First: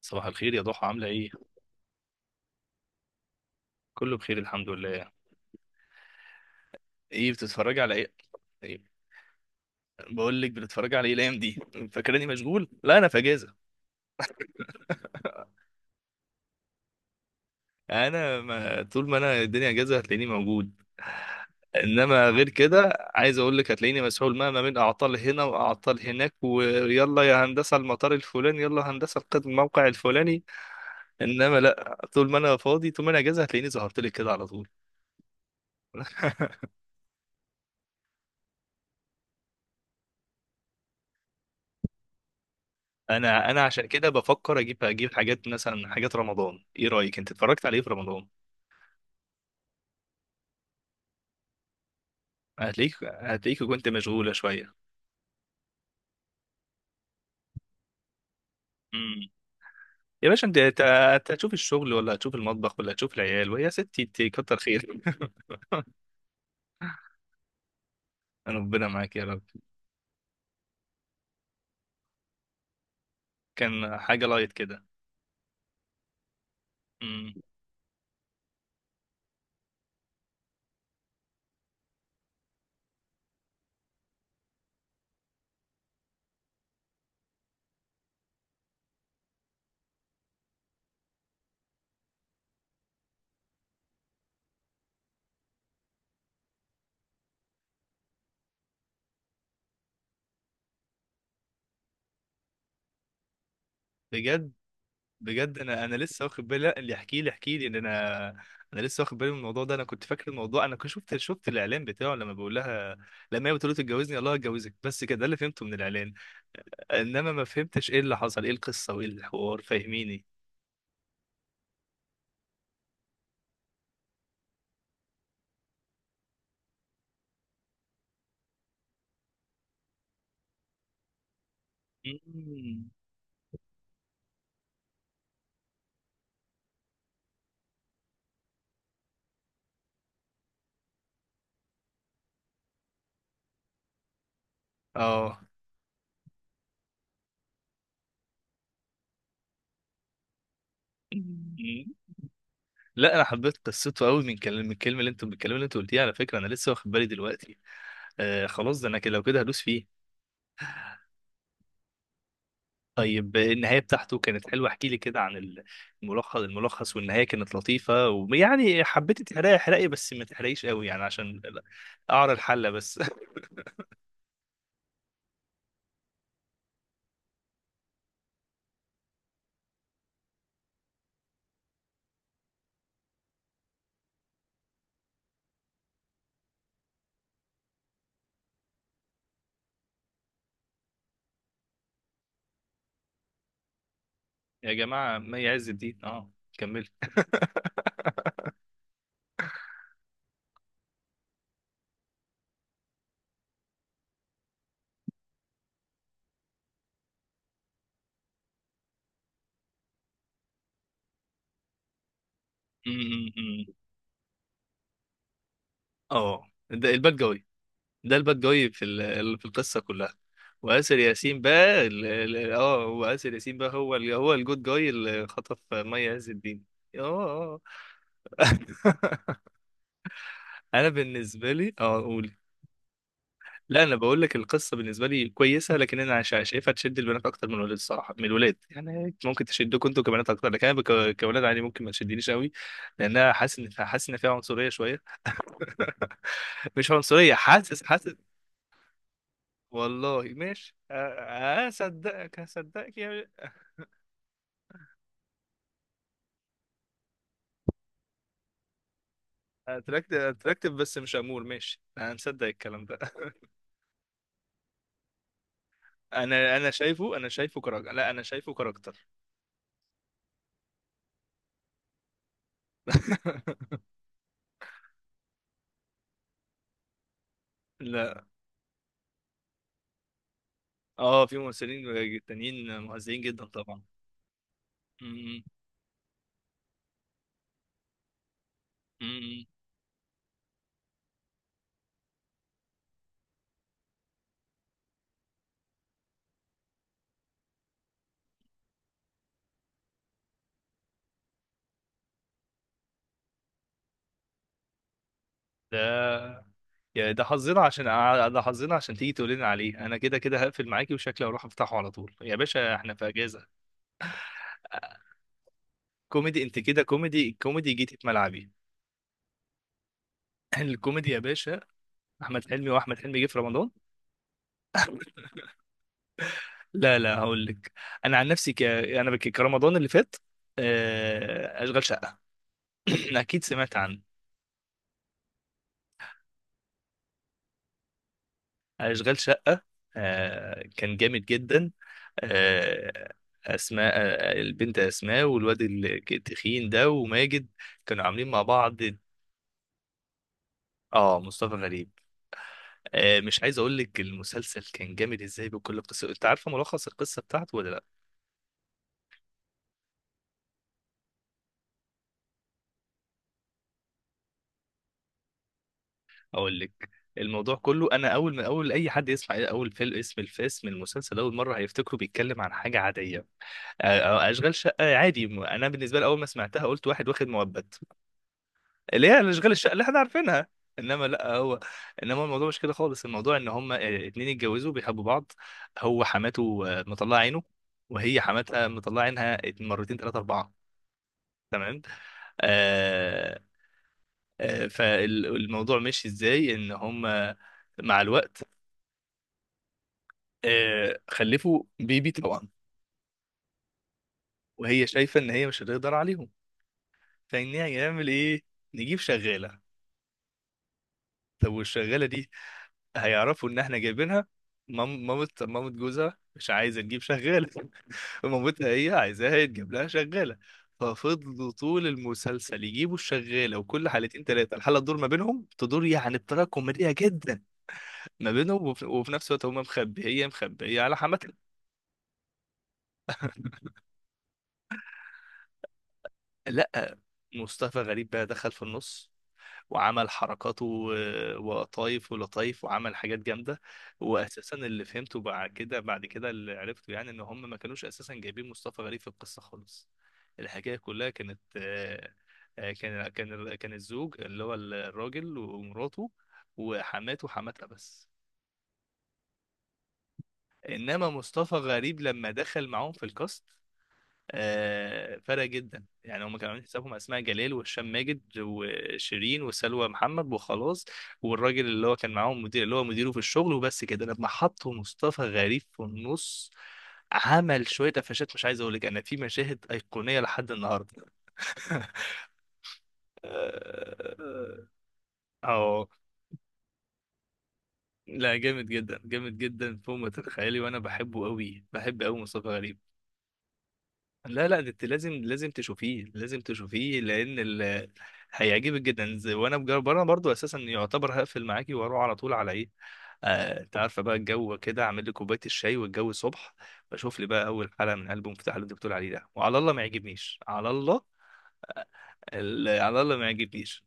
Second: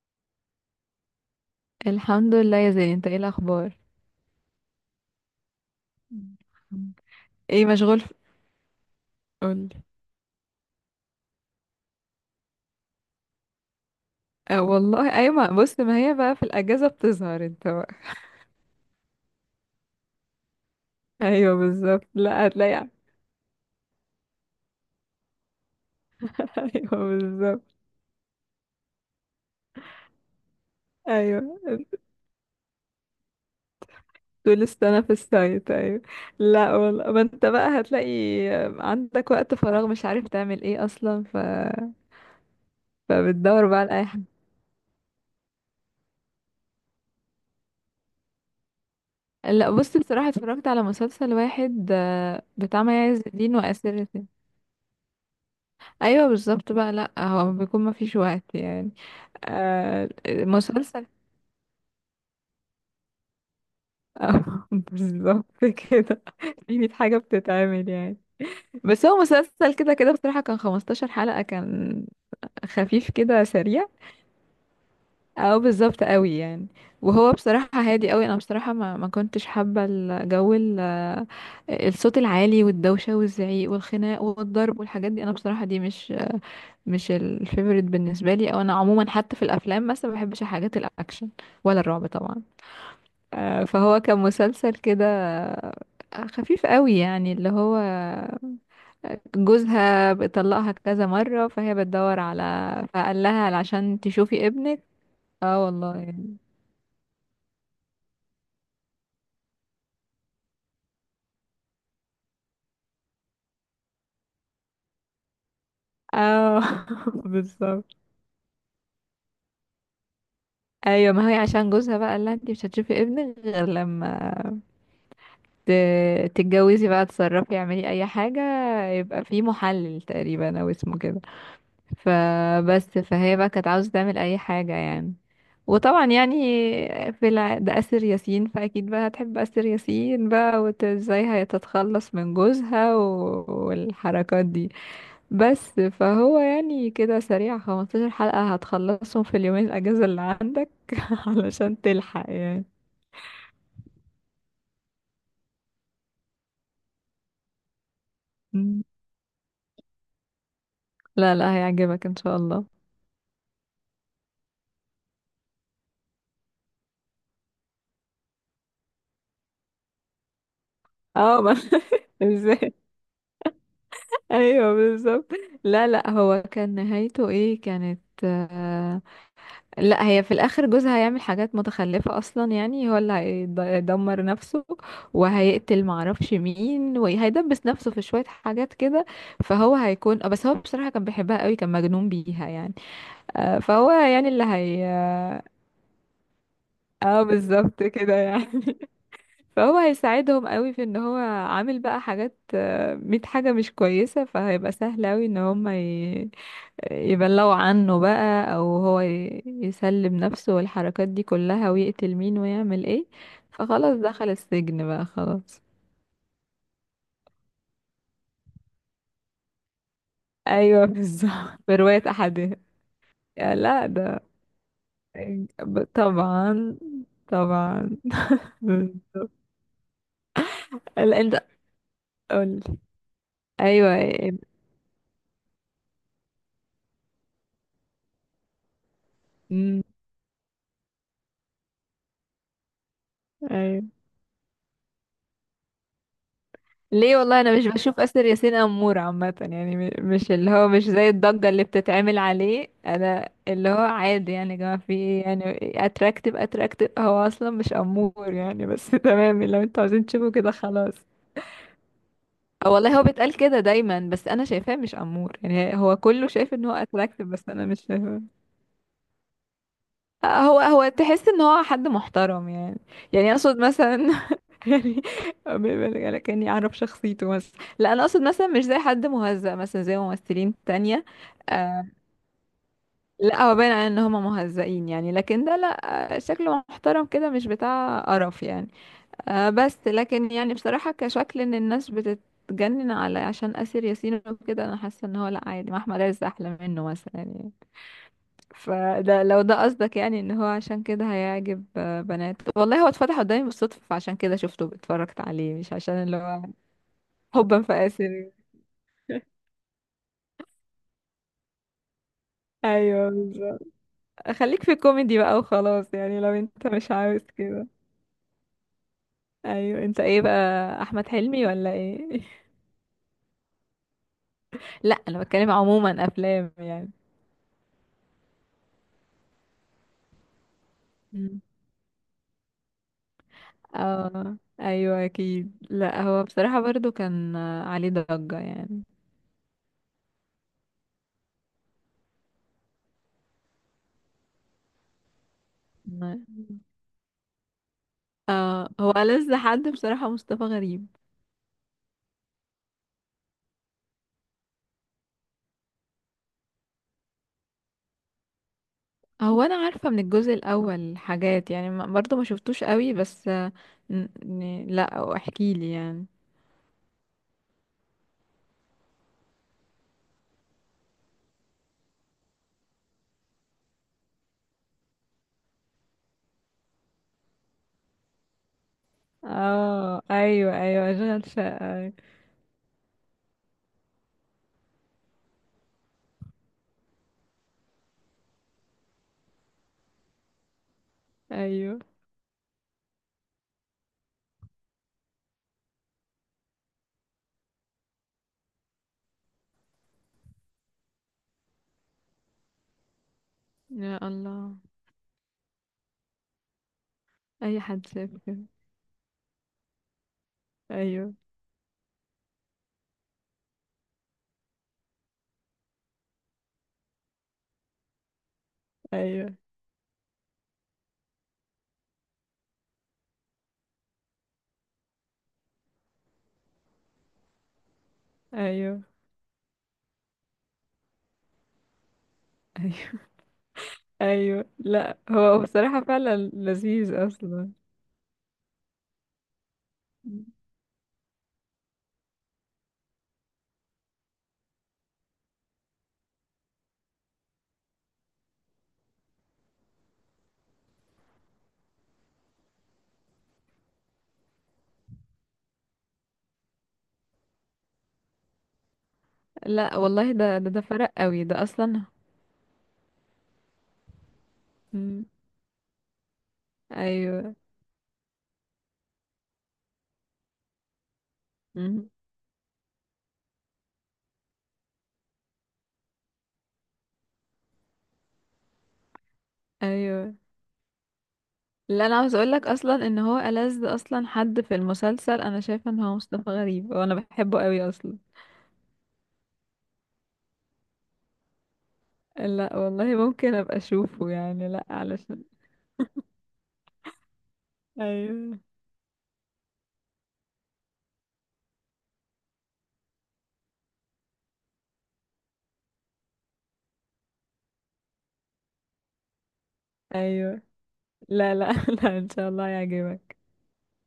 صباح الخير يا ضحى، عاملة ايه؟ الحمد لله يا زين، انت ايه الاخبار؟ كله بخير الحمد لله. الحمد. بتتفرجي على مشغول في... ايه؟ ايه قولي. بقول لك، بتتفرجي على ايه الايام دي؟ فاكراني مشغول؟ لا، انا في اجازة. اه والله ايوه، ما بص، ما هي بقى في الاجازه بتظهر انت بقى. انا ما طول ما انا الدنيا اجازة هتلاقيني موجود. ايوه بالظبط، انما لا غير هتلاقي. كده عايز اقول لك هتلاقيني مسحول ما بين اعطال هنا واعطال هناك، ايوه ويلا يا هندسة بالظبط، المطار الفلاني، يلا هندسة الموقع الفلاني. ايوه، انما لا، طول ما انا فاضي طول ما انا اجازة هتلاقيني ظهرت لك كده على طول طول. السنه في السايت، ايوه. لا والله ما انت بقى هتلاقي، عندك وقت فراغ مش عارف تعمل ايه اصلا، انا فبتدور بقى عشان على اي كده حاجه. بفكر اجيب حاجات، مثلا حاجات رمضان. ايه رايك، انت اتفرجت على ايه في رمضان؟ لا بص، بصراحه اتفرجت على مسلسل واحد، بتاع مي هتلاقيك عز الدين هتلاقيك كنت واسر ياسين. مشغوله شويه. ايوه بالظبط بقى، لا هو بيكون ما فيش وقت يعني. امم آه، يا باشا، انت أنت- مسلسل. أنت هتشوف الشغل ولا هتشوف المطبخ ولا هتشوف العيال، ويا ستي انت كتر خير. بالظبط كده. في 100 حاجة بتتعمل يعني. ربنا بس معاك هو يا رب. مسلسل كده كده، بصراحة كان 15 حلقة كان، خفيف كده سريع. كان حاجه لايت كده. او بالظبط قوي يعني. امم وهو بصراحة هادي قوي، انا بصراحة ما كنتش حابة الجو الصوت العالي والدوشة والزعيق والخناق والضرب والحاجات دي، انا بصراحة دي مش الفيفوريت بالنسبة لي. او انا عموما حتى في الافلام مثلا ما بحبش الحاجات الاكشن ولا الرعب طبعا. فهو كان مسلسل كده، خفيف قوي يعني، اللي هو جوزها بيطلقها كذا مرة، فهي بتدور على، فقال لها عشان تشوفي بجد. ابنك. بجد اه انا انا والله لسه يعني. واخد بالي. لا، اللي يحكي لي ان انا، انا لسه واخد بالي من الموضوع ده. انا كنت فاكر الموضوع، انا كنت شفت الاعلان بتاعه، لما بيقول لها، لما هي بتقول له تتجوزني، الله هتجوزك، بس كده، ده اللي فهمته من الاعلان. اه. انما ما فهمتش بالظبط. ايه اللي حصل، ايه القصه وايه الحوار، فاهميني. ايوه، ما هي عشان جوزها بقى قال لها انت مش هتشوفي ابنك غير لما تتجوزي بقى، تصرفي، اعملي اي حاجة. يبقى في محلل تقريبا او اسمه كده. فبس مم. فهي بقى كانت عاوزة تعمل أي حاجة يعني. وطبعا يعني، في الع... ده أسر ياسين، فأكيد بقى هتحب أسر ياسين بقى، وازاي هتتخلص من جوزها و... والحركات دي. اه. بس فهو يعني كده سريع، 15 حلقة هتخلصهم في اليومين الأجازة اللي عندك. علشان مم. تلحق يعني. لا، انا حبيت قصته قوي، من الكلام اللي انتوا قلتيه. على فكره انا لسه واخد بالي دلوقتي. خلاص، مم. ده انا كده، لو كده هدوس فيه. لا لا، هيعجبك إن شاء الله. طيب، النهايه بتاعته كانت حلوه، احكي لي كده عن الملخص، والنهايه كانت لطيفه. ويعني حبيت تحرقي، بس ما تحرقيش قوي، يعني عشان اه ما. اعرى الحله ازاي؟ بس. ايوه بالظبط. لا لا، هو كان نهايته ايه كانت، لا هي في الاخر جوزها هيعمل حاجات متخلفة اصلا، يعني هو اللي هيدمر نفسه وهيقتل معرفش مين، وهيدبس نفسه في شوية حاجات كده. فهو هيكون، بس هو بصراحة كان بيحبها قوي، كان مجنون بيها يعني. فهو يعني اللي يا هي جماعه، ما اه. يعز الدين اه، كمل. بالظبط كده يعني. فهو هيساعدهم قوي في ان هو عامل بقى حاجات، ميت حاجة مش كويسة، فهيبقى سهل قوي ان هم يبلغوا عنه بقى، او هو يسلم نفسه والحركات دي كلها، ويقتل مين ويعمل ايه. فخلاص دخل السجن بقى خلاص. اه، ده الباد جوي. ده الباد جاي في القصه كلها. ايوه واسر ياسين بالظبط، بقى، برواية ال- ال- احدهم. اه هو اسر يا ياسين بقى لا ده، هو الجود جاي اللي خطف مي عز الدين. طبعا. اه. آه. طبعا. بالظبط. انا لا انت بالنسبه لي، اه، قولي. قول. لا، ايوه، انا بقول لك القصه بالنسبه لي كويسه، لكن انا شايفها تشد البنات اكتر من الولاد، الصراحه من الولاد. يعني ممكن أمم، تشدكم انتوا كبنات اكتر، لكن انا كولاد عادي ممكن ما تشدنيش قوي. لانها حاسس ان ايوه. حاسس ان فيها عنصريه شويه. مش ليه؟ عنصريه، والله انا مش حاسس بشوف حاسس اسر ياسين امور عامه يعني، والله مش اللي هو ماشي مش أ- زي الضجه اللي بتتعمل هصدقك عليه، هصدقك يا، انا اللي هو عادي يعني، يا جماعه في ايه يعني. اتراكتيف، هو اصلا مش امور يعني بس. تمام، لو انتوا عايزين اتراكتف تشوفوا كده اتراكتف خلاص. بس مش امور، ماشي انا مصدق أه الكلام ده. والله هو بيتقال كده دايما، بس انا شايفاه مش امور يعني، هو كله شايف انا ان انا هو شايفه اتراكتيف، انا بس شايفه انا مش كراجل، لا شايفاه. انا شايفه كاركتر. هو تحس ان هو حد محترم يعني. يعني اقصد مثلا، يعني، لكني اعرف شخصيته بس. لا انا اقصد لا. مثلا مش زي حد مهزأ، مثلا زي ممثلين تانية. اه، في آه. ممثلين تانيين مؤذيين لا جدا هو باين طبعا. على ان هم مهزئين يعني، م- لكن ده لا. شكله محترم كده، مش بتاع قرف يعني. م- آه، بس لكن يعني بصراحة كشكل، ان الناس بتتجنن على عشان آسر ياسين وكده، انا حاسة ان هو لا عادي، ما احمد عز احلى منه مثلا يعني. فده لو ده قصدك يعني ان هو عشان كده هيعجب، بنات، والله هو اتفتح قدامي بالصدفة، فعشان كده شفته اتفرجت عليه، مش عشان اللي هو ده يا ده حظنا حبا عشان فاسر. ده حظنا عشان تيجي تقول لنا عليه. انا كده كده هقفل معاكي، وشكلي هروح افتحه على طول، يا باشا احنا في ايوه اجازه. بالظبط. خليك في كوميدي بقى وخلاص يعني، لو كوميدي. انت انت كده مش عاوز كوميدي كده. كوميدي جيتي في ملعبي. ايوه، انت ايه بقى، احمد الكوميدي يا حلمي باشا. ولا ايه؟ احمد حلمي واحمد حلمي جه في رمضان. لا انا بتكلم عموما افلام يعني. لا لا، هقول لك، انا عن نفسي كرمضان اللي فات. مم. اشغال شقه. اكيد سمعت عن اه ايوه اكيد، لا هو بصراحة برضو كان، عليه ضجة يعني. اشغال شقه. كان جامد جدا. آه، اسماء، البنت اسماء، والواد مم. التخين ده، وماجد، كانوا عاملين مع اه، بعض. هو ألذ حد بصراحة مصطفى غريب. اه، مصطفى غريب. مش عايز اقول لك المسلسل كان جامد ازاي بكل قصه. انت عارفه ملخص القصه بتاعته ولا لا؟ هو انا عارفه من الجزء الاول حاجات يعني برضو ما شفتوش قوي بس، لا احكي لي يعني. اقول لك. الموضوع كله، انا اول ما اي حد يسمع اول فيلم، اسم الفيلم، المسلسل، اول مره هيفتكره بيتكلم عن حاجه عاديه. أ- أ- اشغال شقه عادي، انا بالنسبه لي اول ما سمعتها قلت واحد واخد مؤبت، اللي هي اشغال الشقه اللي احنا اه عارفينها. ايوه ايوه، انما اشغال لا، هو، شقة. الموضوع مش كده خالص. الموضوع ان هما اتنين اتجوزوا بيحبوا بعض، هو حماته مطلعه عينه، وهي حماتها مطلعه عينها، مرتين ثلاثه اربعه. ايوه. تمام. آه فالموضوع ماشي ازاي، ان هما، مع الوقت، خلفوا بيبي طبعا، يا الله. وهي شايفه ان هي مش هتقدر عليهم، فان اي حد هيعمل شاف ايه؟ كده. نجيب شغاله. ايوه، طب والشغاله دي، هيعرفوا ان احنا جايبينها. مامة جوزها مش عايزه تجيب شغاله، مامتها هي عايزاها ايوه، يتجاب لها شغاله. ففضلوا طول المسلسل يجيبوا الشغاله، وكل حلقتين ثلاثه الحلقه تدور ما بينهم، تدور يعني بطريقه كوميديه جدا ما بينهم، ايوه، وفي نفس الوقت هم مخبيه على حماتها. ايوه. ايوه لا هو بصراحة فعلا لذيذ لا، اصلا. مصطفى غريب بقى دخل في النص وعمل حركاته، ولطايف، وعمل حاجات جامده. واساسا اللي فهمته بعد كده، اللي عرفته يعني، ان هم ما كانوش اساسا جايبين مصطفى غريب في القصه خالص. الحكايه كلها كانت، كان الزوج، اللي هو الراجل ومراته، وحماته حماتها بس. لا والله ده فرق انما قوي ده مصطفى اصلا. غريب لما دخل معاهم في الكاست، مم. فرق جدا. يعني هم كانوا عاملين حسابهم اسماء ايوه. جلال، وهشام ماجد، وشيرين، وسلوى محمد، وخلاص، والراجل اللي مم. هو كان معاهم، مدير اللي هو مديره في الشغل، وبس كده. لما حطوا مصطفى غريب في النص، عمل شويه قفشات، مش عايز اقول لك، انا في مشاهد ايوه. ايقونيه لحد النهارده. اللي انا عاوز اقولك اصلا، ان هو ألذ اصلا حد في اه. المسلسل انا آه، شايفه ان آه، هو مصطفى غريب، وانا بحبه قوي اصلا. لا جامد جدا جامد جدا، فوق ما تتخيلي، وانا بحبه قوي، بحب قوي مصطفى لا غريب. والله ممكن ابقى اشوفه لا يعني، لا، لا ده انت لازم علشان. لازم تشوفيه لان ايوه. هيعجبك جدا. وانا بجرب انا برضو اساسا، يعتبر هقفل معاكي واروح على طول على ايه. انت عارفه بقى الجو كده، اعمل لي كوبايه الشاي والجو الصبح، بشوف لي بقى اول حلقه من البوم مفتاح اللي انت بتقول عليه ده، وعلى الله ما يعجبنيش، ايوه. على الله، لا لا، لا ان شاء الله على الله يعجبك. ما يعجبنيش.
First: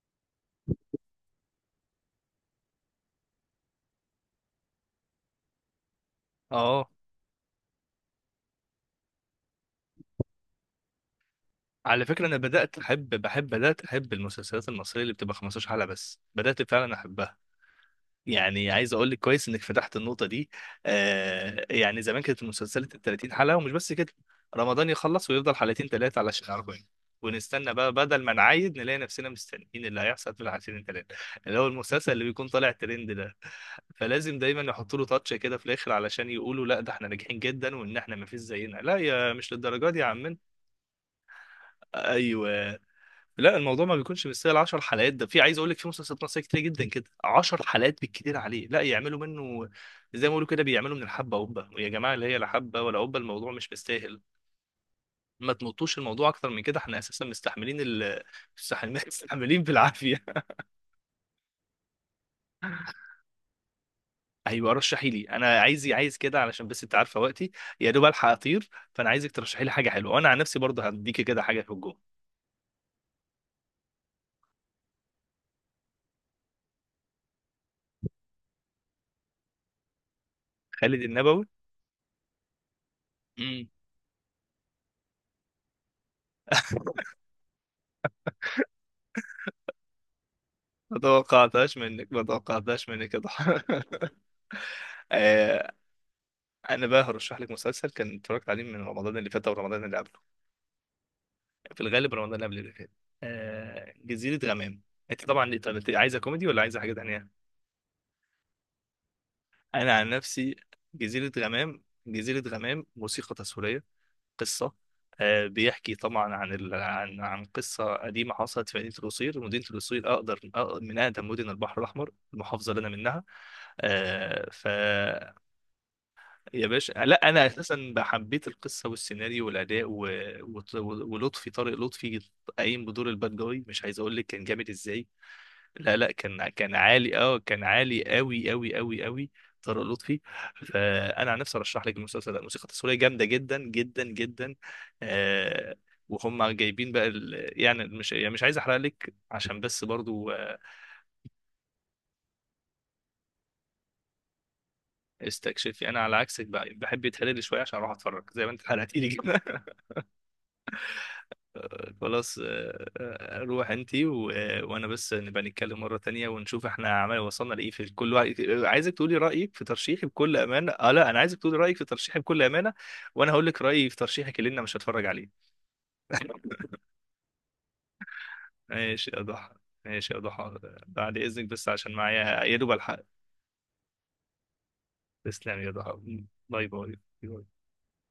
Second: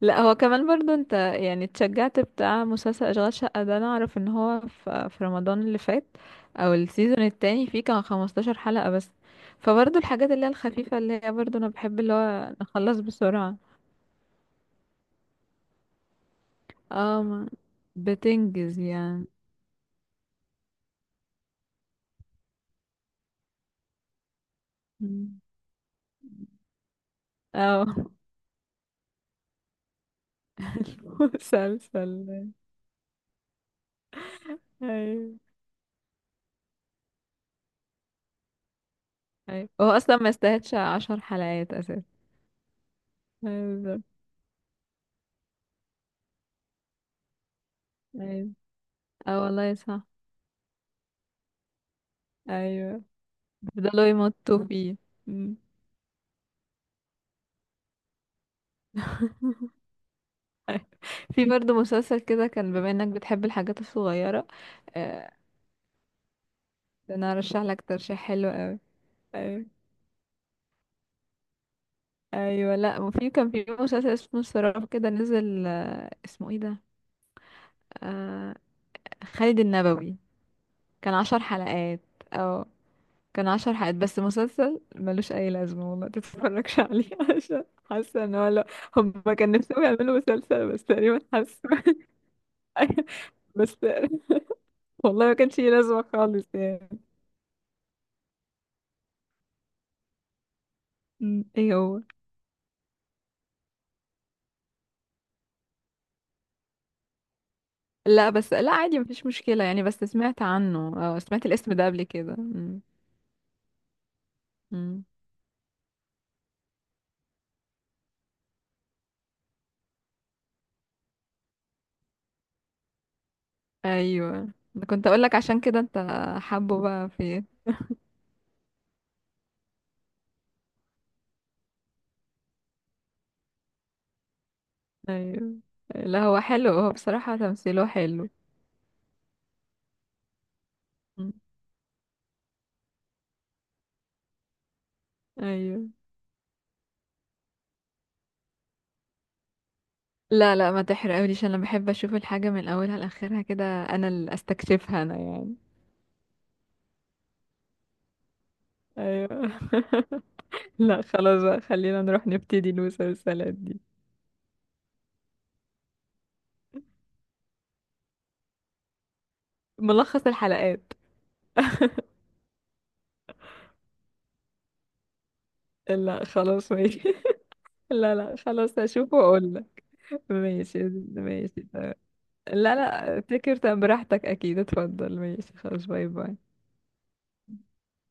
لا هو كمان برضو انت يعني اتشجعت بتاع مسلسل اشغال شقة ده، انا اعرف ان هو في رمضان اللي فات او اه، السيزون التاني فيه، كان 15 حلقة بس. فبرضو الحاجات اللي هي الخفيفة اللي هي برضو انا بحب، على اللي فكره انا هو نخلص بسرعة. بدات احب المسلسلات المصريه اللي بتبقى 15 حلقه بس، بدات فعلا اه احبها. يعني بتنجز عايز اقول لك يعني. كويس انك فتحت النقطه دي. يعني زمان كانت المسلسلات ال 30 حلقه، ومش بس كده، رمضان يخلص مم. ويفضل حلقتين ثلاثه علشان 40، ونستنى اه. بقى، بدل ما نعايد نلاقي نفسنا مستنيين اللي هيحصل في العشرين ثلاثه، اللي هو المسلسل اللي بيكون المسلسل. طالع ترند ده. فلازم دايما يحطوا له تاتش ايوه كده في الاخر، علشان يقولوا لا، ده احنا ناجحين جدا وان احنا ما فيش زينا. لا يا، مش ايوه، للدرجه هو دي يا اصلا ما عمنا. يستاهلش عشر حلقات اساسا. ايوه. لا، ايوه الموضوع ما بالظبط. بيكونش مستاهل 10 حلقات. ده في، عايز اقول لك، في مسلسلات مصريه كتير جدا كده 10 حلقات بالكتير ايوه. عليه، لا يعملوا اه منه، والله صح. زي ما بيقولوا كده، بيعملوا من الحبه قبه، يا جماعه اللي هي لا حبه ولا ايوه قبه، الموضوع مش بيفضلوا مستاهل. يمطوا فيه. ما مم. تمطوش الموضوع اكتر من كده، احنا اساسا مستحملين مستحملين، مستحملين بالعافيه. في برضه مسلسل كده كان، بما انك بتحب الحاجات الصغيرة. ايوه، رشحي لي، آه، انا عايز كده علشان بس انت عارفه انا وقتي، ارشح لك يا دوب ترشيح الحق حلو اطير، قوي. فانا عايزك ترشحي ايوه. لي حاجه حلوه، وانا عن نفسي برضه هديكي كده حاجه في الجون. ايوه لا، وفي كان في مسلسل اسمه السراب كده نزل، اسمه ايه ده، آه خالد النبوي. خالد كان عشر النبوي. حلقات. اه كان امم عشر حلقات بس، مسلسل ملوش اي لازمه والله، تتفرجش عليه. عشان حاسه ان هو لا، هم كان نفسهم يعملوا مسلسل بس ما تقريبا، حاسه. توقعتهاش منك، ما توقعتهاش منك يا ضحى. بس والله ما كانش ليه لازمه خالص انا يعني. بقى هرشح لك مسلسل كان اتفرجت عليه من رمضان اللي فات، او رمضان اللي قبله، م، ايه في هو؟ الغالب رمضان اللي قبل اللي فات. جزيرة غمام. انت طبعا طب انت عايزه كوميدي ولا عايزه حاجه تانية؟ لا بس لا عادي مفيش مشكله يعني، انا بس عن سمعت نفسي، عنه، اه جزيرة سمعت الاسم غمام ده قبل كده. جزيرة م، غمام موسيقى تصويرية، قصة. م. بيحكي طبعا، عن قصة قديمة حصلت في مدينة القصير. مدينة القصير من أقدم مدن البحر الأحمر، المحافظة اللي أنا منها. ايوه. آه، ف أنا كنت اقول لك عشان كده، انت يا حابه باشا، بقى لا في. انا اساسا حبيت القصه والسيناريو والاداء، و... و... ولطفي طارق لطفي، قايم بدور الباد جاي، مش عايز اقول لك كان جامد ازاي. ايوه. لا لا، لا هو كان حلو، كان هو عالي، بصراحه اه كان تمثيله عالي حلو. قوي قوي قوي قوي. طارق لطفي. م، فانا عن نفسي ارشح لك المسلسل ده، الموسيقى التصويريه جامده جدا جدا جدا. آه ايوه. وهم جايبين بقى يعني، مش عايز احرق لك، عشان بس برضو لا لا ما تحرقوليش، انا بحب اشوف الحاجة من اولها لاخرها كده، انا اللي استكشفها انا يعني. استكشفي. انا على عكسك بقى، بحب يتحرق لي شويه عشان اروح اتفرج، زي ما انت حرقتي لي ايوه. كده. لا خلاص بقى، خلينا نروح خلاص. نبتدي نوصل السلات روح دي. انتي و... آه، وانا بس، نبقى نتكلم مرة تانية ونشوف احنا عمال وصلنا لايه في كل واحد. عايزك تقولي رأيك في ترشيحي ملخص بكل أمانة. اه الحلقات. لا، انا عايزك تقولي رأيك في ترشيحي بكل أمانة، وانا هقول لك رأيي في ترشيحك اللي انا مش هتفرج عليه. لا خلاص ماشي. لا لا خلاص ماشي هشوفه يا ضحى، واقول لك. ماشي يا ضحى. ماشي. بعد إذنك ماشي بس عشان تمام. معايا يا دوب لا الحق. لا افتكر، طب براحتك اكيد، اتفضل، ماشي تسلم يا خلاص، ضحى، باي باي. باي باي.